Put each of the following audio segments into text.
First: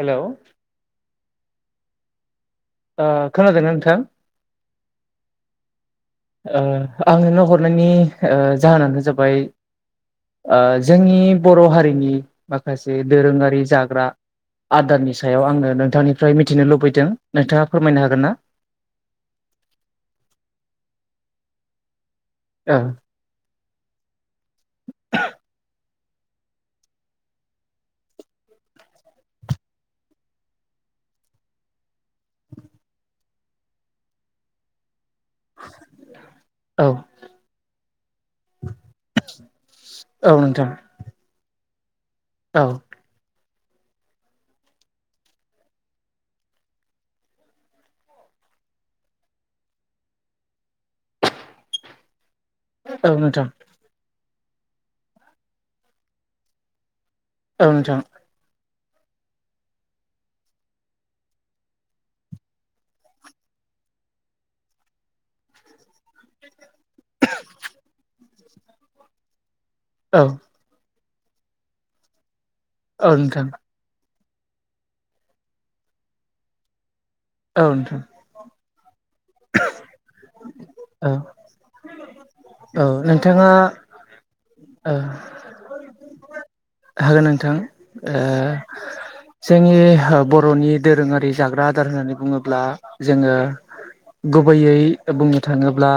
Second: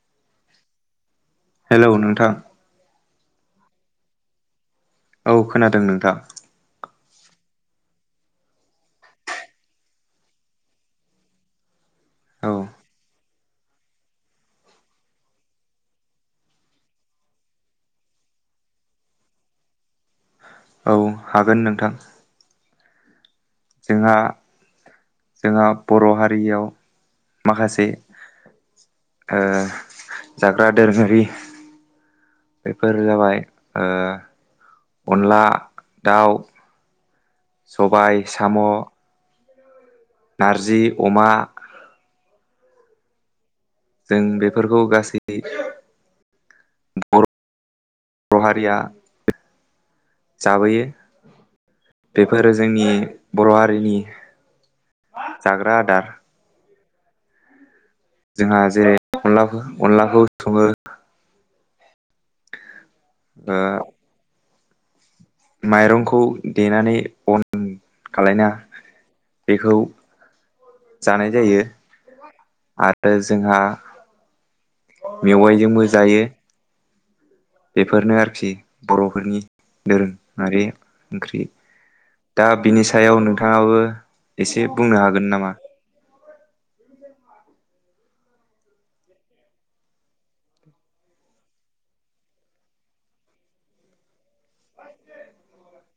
हेल'। हेल' नोंथां। खोनादों नोंथां। औ खोनादों नोंथां। आं नोंनो हरनायनि जाहोनानो जाबाय जोंनि बर' हारिनि औ माखासे दोरोङारि जाग्रा- आदारनि सायाव आंनो नोंथांनिफ्राय मिथिनो लुबैदों। नोंथाङा फोरमायनो हागोन ना? [inaudible] औ हागोन नोंथां। ओ जोंहा - जोंहा बर' हारि बेयाव माखासे ओ जाग्रा दोरोङारि बेफोर जाबाय - ओ अनला दाउ औ सबाय साम', औ नोंथां नारजि अमा, औ जों बेफोरखौ गासै दै बर' हारिआ जाबोयो बे फोर जोंनि औ नोंथां बर' हारिनि जाग्रा आदार। औ नोंथां। जोंहा जेरै अनला अनलाखौ सङो ओ माइरंखौ देनानै अन खालायना बेखौ औ जानाय जायो। औ आरो नोंथां जोंहा मेवाइजोंबो जायो। औ नोंथां बेफोरनो आरोखि बर'फोरनि दोरोंआरि औ ओंख्रि। दा बिनि औ सायाव नोंथाङा नोंथाङाबो एसे बुंनो हागोन नामा? हो नोंथां। ओ जोंनि बर'नि दोरोङारि जाग्रा आदार होननानै बुङोब्ला जोङो गुबैयै बुंनो थाङोब्ला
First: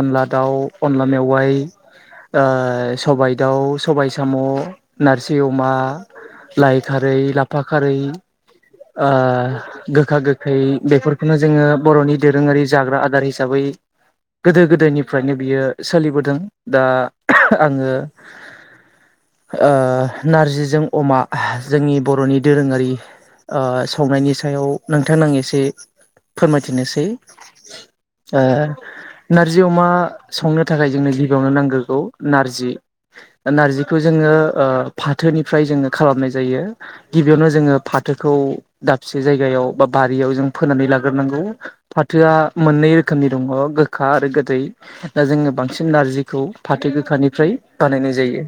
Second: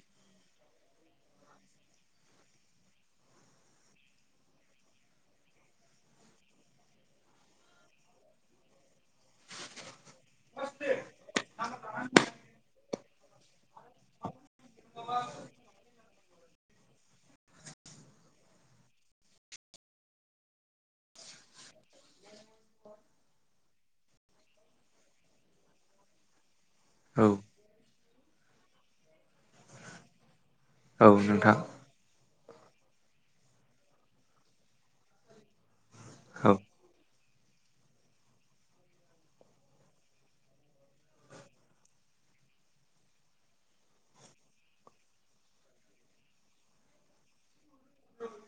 अनला दाउ, अनला मेवाय, ओ सबाय दाउ, सबायाइ साम', नारजि अमा लाइ खारै, लाफा खारै, आ गोखा गोखै, बेफोरखौनो जोङो बर'नि दोरोङारि जाग्रा आदार हिसाबै गोदो गोदायनिफ्रायनो बियो सोलिबोदों। दा आंङो आ नारजिजों अमा जोंनि बर'नि दोरोङारि ओ संनायनि सायाव नोंथांनो आं एसे फोरमायथिनोसै औ ओ नारजि अमा संनो थाखाय औ जोंनो गिबियावनो नोंथां नांगोरगौ नारजि। नारजिखौ जोङो ओ फाथोनिफ्राय जोङो खालामनाय औ जायो गिबियावनो जोङो फा थोखौ दाबसे जायगायाव बा बारियाव जों फोनानै लाग्रोनांगौ। फाथोआ मोननै रोखोमनि दङ गोखा आरो गोदै। दा जोङो बांसिन नारजिखौ फाथो गोखानिफ्राय बानायनाय जायो।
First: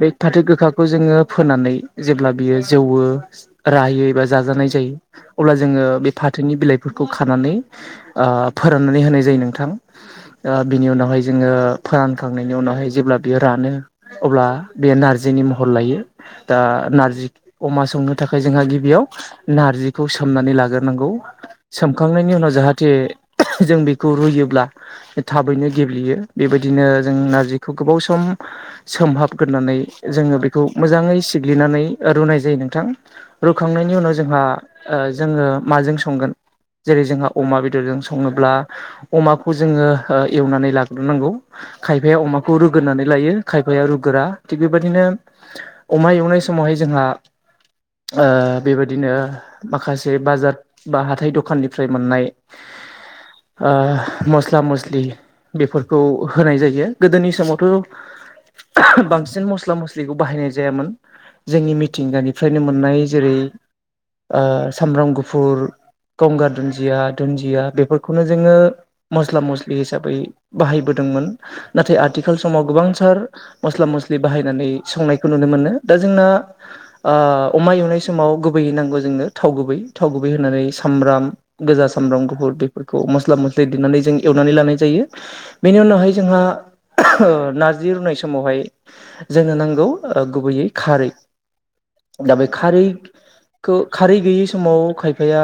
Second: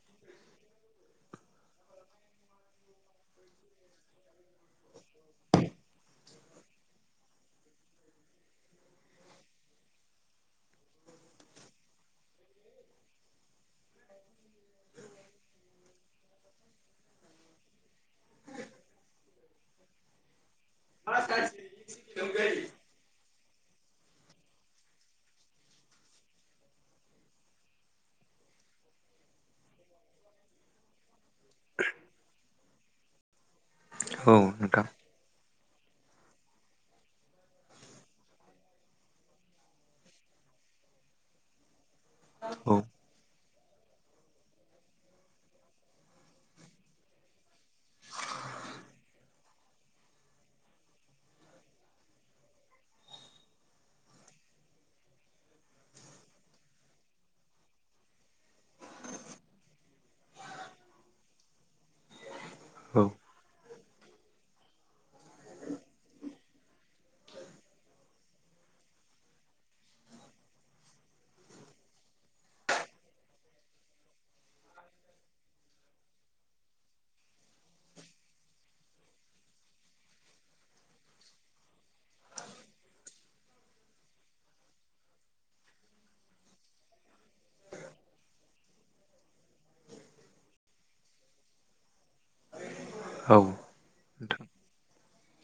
बे फाथो गोखाखौ जोङो फोनानै जेब्ला बियो जो वो रायो एबा जाजानाय जायो अब्ला जोङो बे फाथोनि बिलाइफोरखौ खानानै ओ फोराननानै होनाय जायो नोंथां। बिनि उनावहाय जोङो फोरानखांनायनि उनावहाय जेब्ला बियो रानो अब्ला बेयो नारजि नि महर लायो दा नारजि अमा संनो थाखाय जोंहा गिबियाव नारजिखौ सोम नानै लागोरनांगौ सोमखांनायनि उनाव जाहाथे जों बेखौ रुयोब्ला थाबैनो गेब्लेयो बेबायदिनो जों नारजि खौ गोबाव सम सोमहाबग्रोनानै जोङो बेखौ मोजाङै सिग्लिनानै रुनाय जायो। नोंथां। रुखांनायनि उनाव औ जोंहा नोंथां ओ जोङो माजों संगोन जेरै-जोंहा अमा बेदरजों सङोब्ला अमाखौ जोङो ओ एवनानै लाग्रोनांगौ खाय फाया अमाखौ औ रुगोरनानै लायो। खायफाया रुगोरा थिग बेबायदिनो अमा एवनाय समावहाय जोंहा ओ बेबायादिनो माखासे बाजार बा हाथाइ दखाननिफ्राय मोननाय [inaudible] ओ मस्ला मस्लि बेफोरखौ होनाय जायो। गोदोनि समावथ' बांसिन मस्ला मस्लिखौ बाहायनाय जायामोन, जोंनि मिथिंगानि फ्रायनो मोननाय औ जेरै ओ सामब्राम गुफुर गंगार दुन्दिया दुनदिया बेफोरखौनो जोङो मस्ला मस्लि हिसाबै बाहायबोदोंमोन। नाथाय आथि खाल समाव गोबांथार मस्ला मस्लि बाहायनानै संनायखौ नुनो मोनो। दा जोंना आ आ अमा एवनाय समाव गुबै नांगौ जोंनो थाव गुबै थाव गुबै होनानै सामब्राम गोजा सामब्राम गुफुर बेफोरखौ मस्ला मस्लि देरनानै जों एवनानै लानाय जायो। बेनि उनावहाय जोंहा नार्जि रुनाय समावहाय जोंनो नांगौ गुबैयै खारै। दा बे औ खारैखो खारै नोंथां गैयै समाव खायफाया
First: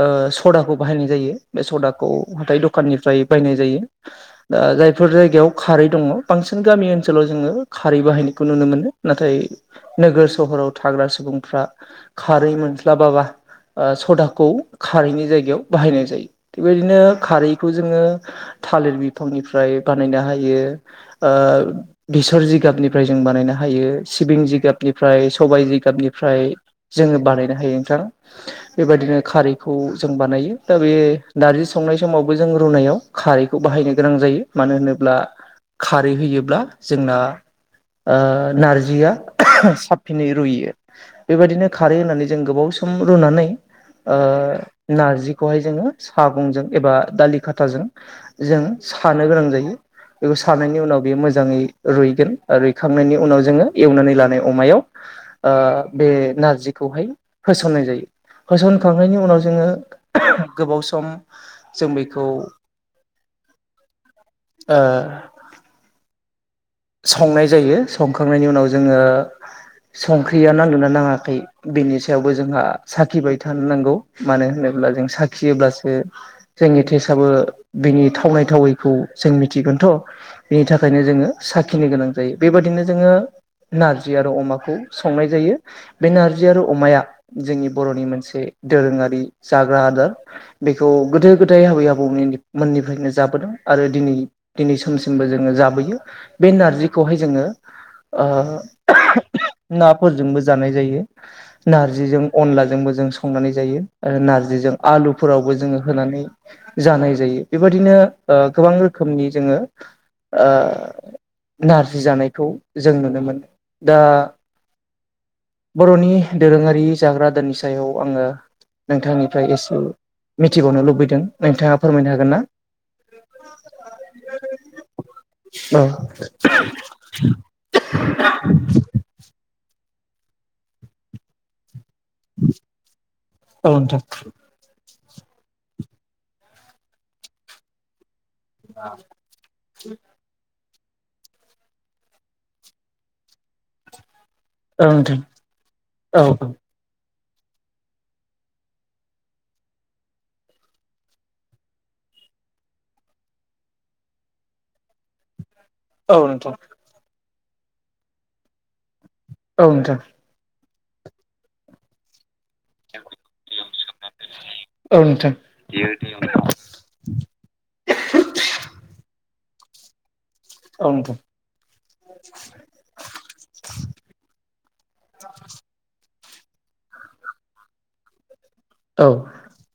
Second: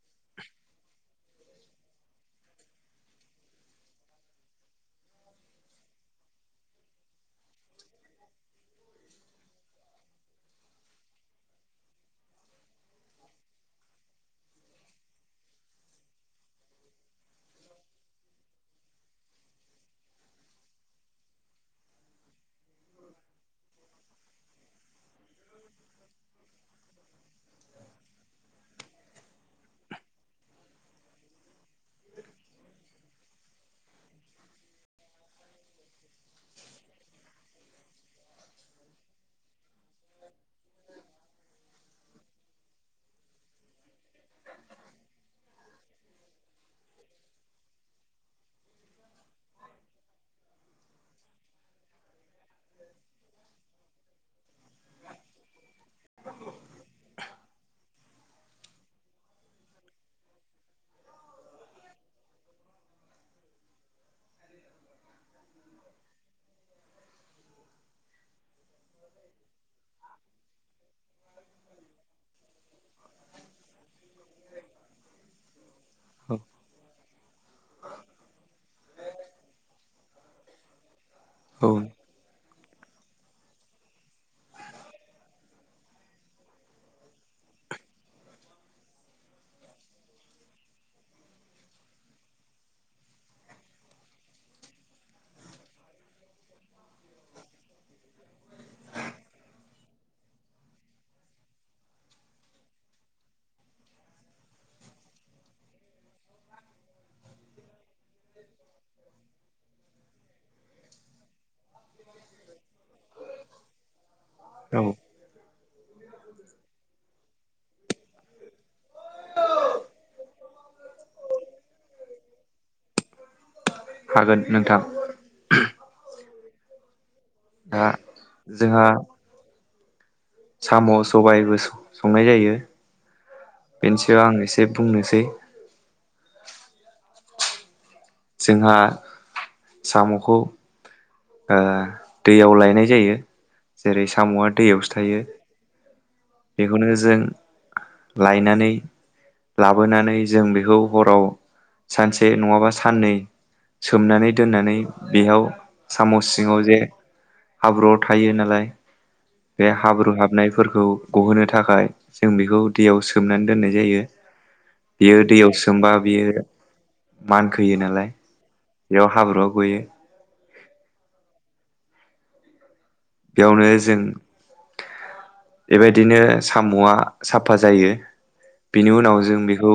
ओ सदाखौ बाहायनाय जायो बे सदाखौ हाथाय दखाननिफ्राय बायनाय जायो। दा जायफोर जायगायाव खारै दङ बांसिन गामि ओनसोलाव जोङो खारै बाहायनायखौ नुनो मोनो नाथाय नोगोर सहर सहराव थाग्रा सुबुंफ्रा खारै मोन्लाबाबा सदाखौ खारैनि जायगायाव याव बाहायनाय जायो थिगबायदिनो खारैखौ जोङो थालिर बिफांनिफ्राय बानायनो हायो यो ओ बेसर जिगाबनि जों बानायनो हायो सिबिं जिगाबनिफ्रा सबाय जिगाबनिफ्राय जोङो बानायनो हायो नोंथां बेबायदिनो खारैखौ जों बानायो दा बे नारजि संनाय समावबो जों रुनायाव खारैखौ बाहायनो गोनां जायो मानो होनोब्ला ब्ला खारै होयोब्ला जोंना ओ नारजिया साबसिनै रुइयो बेबायदिनो खारै होननानै जों गोबाव सम रुनानै नार्जिखौहाय जोङो सागंजों एबा दालि खाथाजों जों सानो गोनां जायो बेखौ सानायनायनि उनाव बेयो मोजाङै रुइगोन आरो रुइखांनायनि उनाव जोङो एवनानै लानाय अमायाव ओ बे नारजिखौहाय होसननाय जायो होसनखांनायनि उनाव जोङो गोबाव सम जों बेखौ ओ संनाय जायो संखांनायनि उनाव जोङो संख्रिया नादोंना नाङाखै बिनि सायावबो जोंहा साखिबाय थानो नांगौ मानो होनोब्ला जों साखियोब्लासो औ जोंनिथ' टेसआबो बिनि थावनाय थावैखौ जों मिथिगोनथ' बिनि थाखायनो जोङो औ साखिनो गोनां जायो बेबायादिनो जोङो नारजि आरो अमाखौ संनाय जायो बे नारजि आरो अमाया जोंनि बर'नि मोनसे दोरोङारि जाग्रा आदार बेखौ गोदो गोदाय आबै आबौनि मोननिफ्रायनो जाबोदों आरो दिनै दिनै समसिमबो जोङो जाबोयो बे नारजिखौहाय जोङो ओ नाफोरजोंबो जानाय जायो नारजिजों अनलाजोंबो जों संनानै जायो आरो आलुफोरावबो जोङो होनानै जानाय जायो बेबादिनो ओ गोबां रोखोमनि जोङो ओ नारजि जानायखौ जों नुनो मोनो दा औ बर'नि दोरोङारि जाग्रा दोननि सायाव आङो नोंथांनिफ्राय एसे मिथिबावनो लुबैदों नोंथाङा फोरमायनो हागोन ना बे हागोन नोंथां औ दा जोंहा साम' सबायबो संनाय जायो औ नोंथां बेनि सायाव आं एसे बुंनोसै जोंहा साम'खौ ओ दैयाव लायनाय जायो जेरै साम'आ औ दैयावसो नोंथां थायो औ औ बेखौनो जों लायनानै लाबोनानै जों बेखौ हराव सानसे नङाबा साननै सोमनानै दोननानै बेयाव साम' औ नोंथां सिङाव जे हाब्रुआव थायो नालाय औ बे नोंथां हाब्रु हाबनाय फोरखौ गहोनो थाखाय जों बेखौ दैयाव सोमनानै दोननाय जायो औ बेयो नोंथां दैयाव सोमबा बियो मानखोयो नालाय बेयाव हाब्रुआ गयो औ नोंथां बेयावनो जों बेबायदिनो साम'आ साफा जायो बिनि औ उनाव जों बेखौ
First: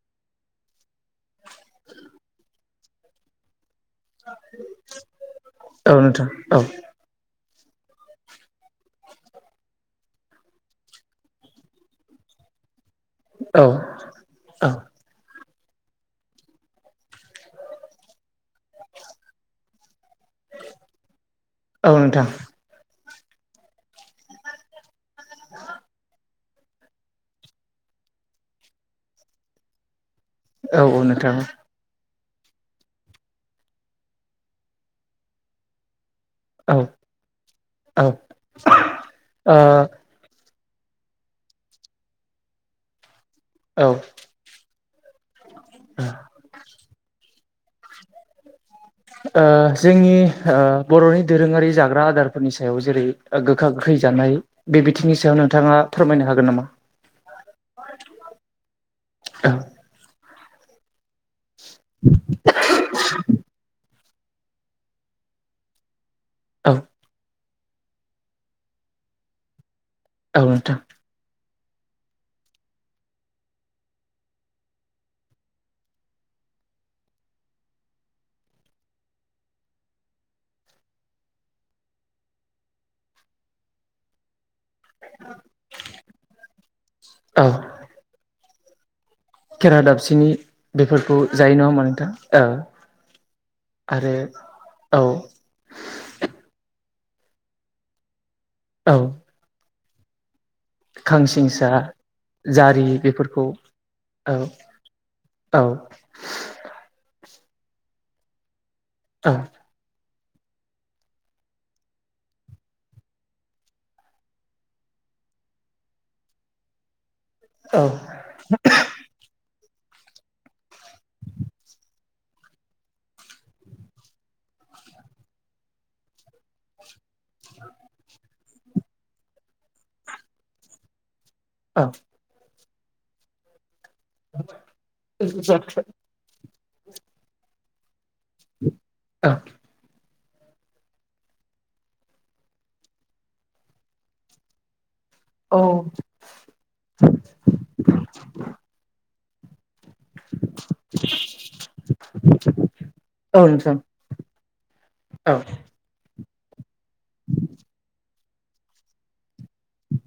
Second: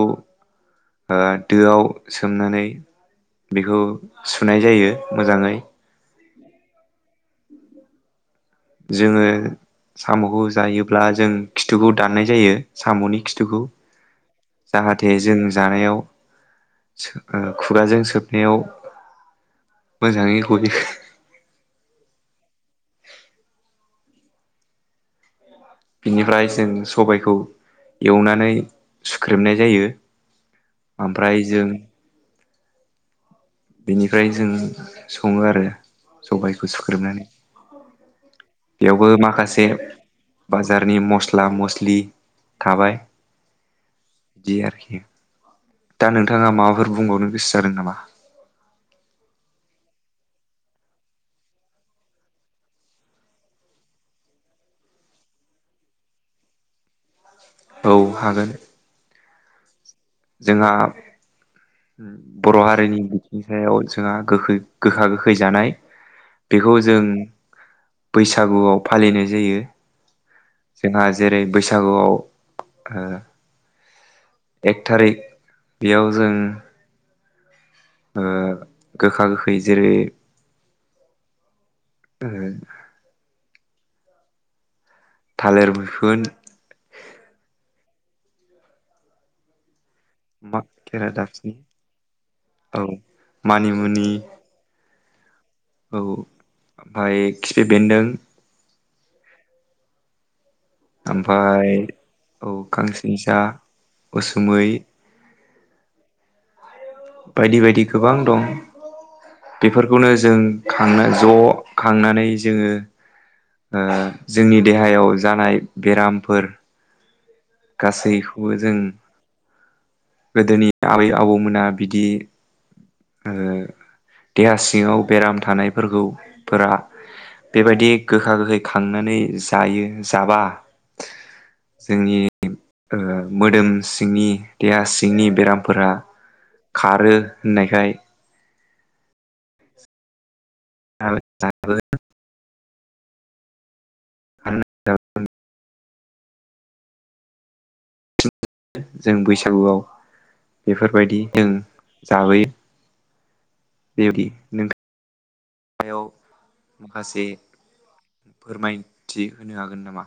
दोआव सोमनानै बेखौ सुनाय जायो मोजाङै औ नोंथां औ जोङो साम'खौ जायोब्ला जों खिथुखौ दाननाय जायो। साम'नि खिथुखौ औ औ जाहाथे जोंङो जानायाव [inaudible] सो-ओ-खुगाजों सोबनायाव [inaudible] मजांङै ग'यो हो हो। औ नोंथां [inaudible] बिनिफ्राय जों सबायखौ एवनानै सुख्रेमनाय जायो। औ औ नोंथां ओमफ्राय औ। बेनिफ्राय जों सङो आरो सबायखौ औ सुख्रोमनानै। औ ओ बेयावबो माखासे बाजारनि मस्ला-मस्लि थाबाय। औ ओ दि आरोखि दा नोंथाङा माबाफोर बुंबावनो गोस जा‌दों नामा? ओ जोंनि ओ बर'नि दोरोङारि जाग्रा आदारफोरनि सायाव जेरै गोखा गोखै जानाय नाय बे बिथिंनि सायाव नोंथाङा फोरमायनो हागोन नामा? औ हागोन हो। जोंहा [inaudible] बर' हारिनि बिथिं सायाव जोंहा गोैखै गोखा गोखै जानाय बेखौ औ जों बैसागुआव फालिनाय जायो औ नोंथां जोंहा जेरै बै सागुआव ओ [inaudible] थारै बेयाव जों ओ गोखा-गोखै जेरै [inaudible] ओ। थालिर मैखुन [inaudible] केरादाफिन फिनि मा बेफोरखौ खेरादाफिनि जायो नङा होमा नोंथां औ मानिमुनि आरो औ आरो औ। औ ओमफ्राय खिफि बेन्दों, औ। ओमफ्राय खांसिंसा औ जारि खांसिंसा बेफोरखौ औ। उसुमै औ। बायदि बायदि गोबां दं बेफोरखौनो ज जों खांना ज' खांनानै जोङो ओ जोंनि देहायाव जानाय बेरामफोर औ गासैखौबो जों गोदोनि आबै-आबौमोना बिदि ओ देहा सिङाव बेराम थानायफोरखौ फोरा बेबायदि गोखा-गोखै खांनानै जायो जाबा औ जोंनि ओ मोदोम सिं सिंनि देहा सिंनि बेरामफोरा खारो होननायखाय औ। [unintelligible] औ। [inaudible] [inaudible] जों बैसागुआव बेफोरबायदि जों जाबोयो। औ नोंथां। [inaudible] औ आयौ। माखासे फोरमायथि होनो हागोन नामा?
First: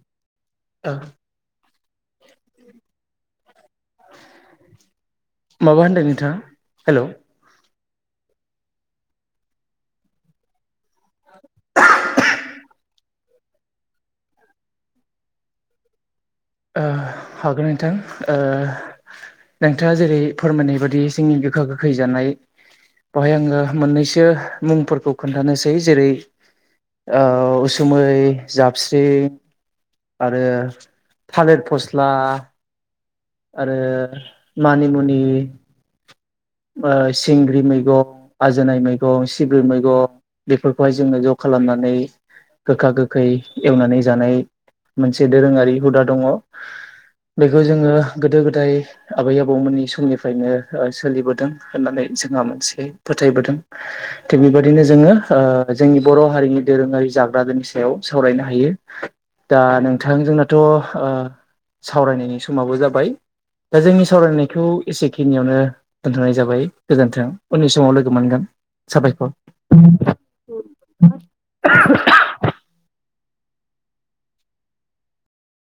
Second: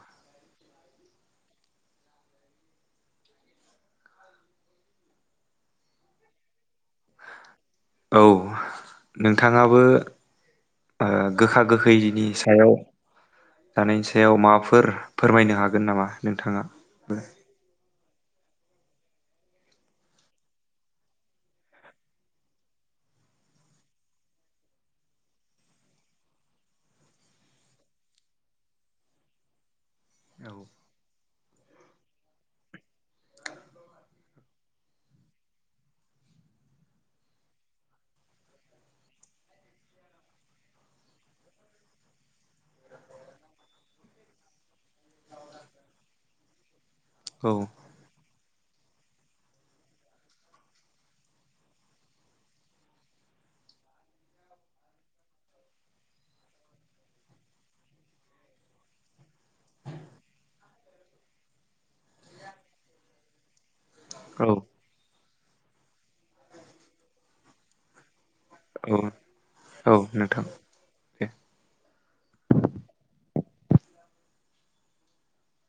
ओ। [inaudible] [inaudible] माबा होनदों नोंथाङा हेलौ। औ नोंथाङाबो ओ गोखा गोखैनि सायाव जानायनि सायाव माबाफोर फोरमायनो हागोन नामा? नोंथाङा? ओ हागोन नोंथां ओ नोंथाङा जेरै फोरमायनाय बादि जोंनि गोखा गोखै जानाय बेवहाय आङो मोननैसो मुंफोरखौ खोन्थानोसै जेरै ओ उसुमै जाबस्रिं आरो औ थालिर फस्ला आरो मानिमुनि ओ सिंग्रि मैगं आजोनाय मैगं सिब्रु मैगं बेफोरखौहाय जोङो ज' खा खालामनानै गोखा गोखै एवनानै जानाय मोनसे दोरोङारि हुदा दङ। औ बेखौ जोङो गोदो गोदाय आबै आबौमोननि समनिफ्रायनो ओ सोलिबोदों होननानै जोंहा मोनसे फोथायबोदों थिग बेबायदिनो जोङो ओ जोंनि बर' हारि हारिनि दोरोङारि जाग्रा आरिनि सायाव सावरायनो हायो। दा नोंथां जोंनाथ' सावरायनायनि समाबो जाबाय दा जोंनि औ सावरायनायखौ एसेखिनियावनो दोनथ'नाय जाबाय गोजोन्थों उननि समाव लोगो मोनगोन औ साफायखर औ नोंथां दे [inaudible]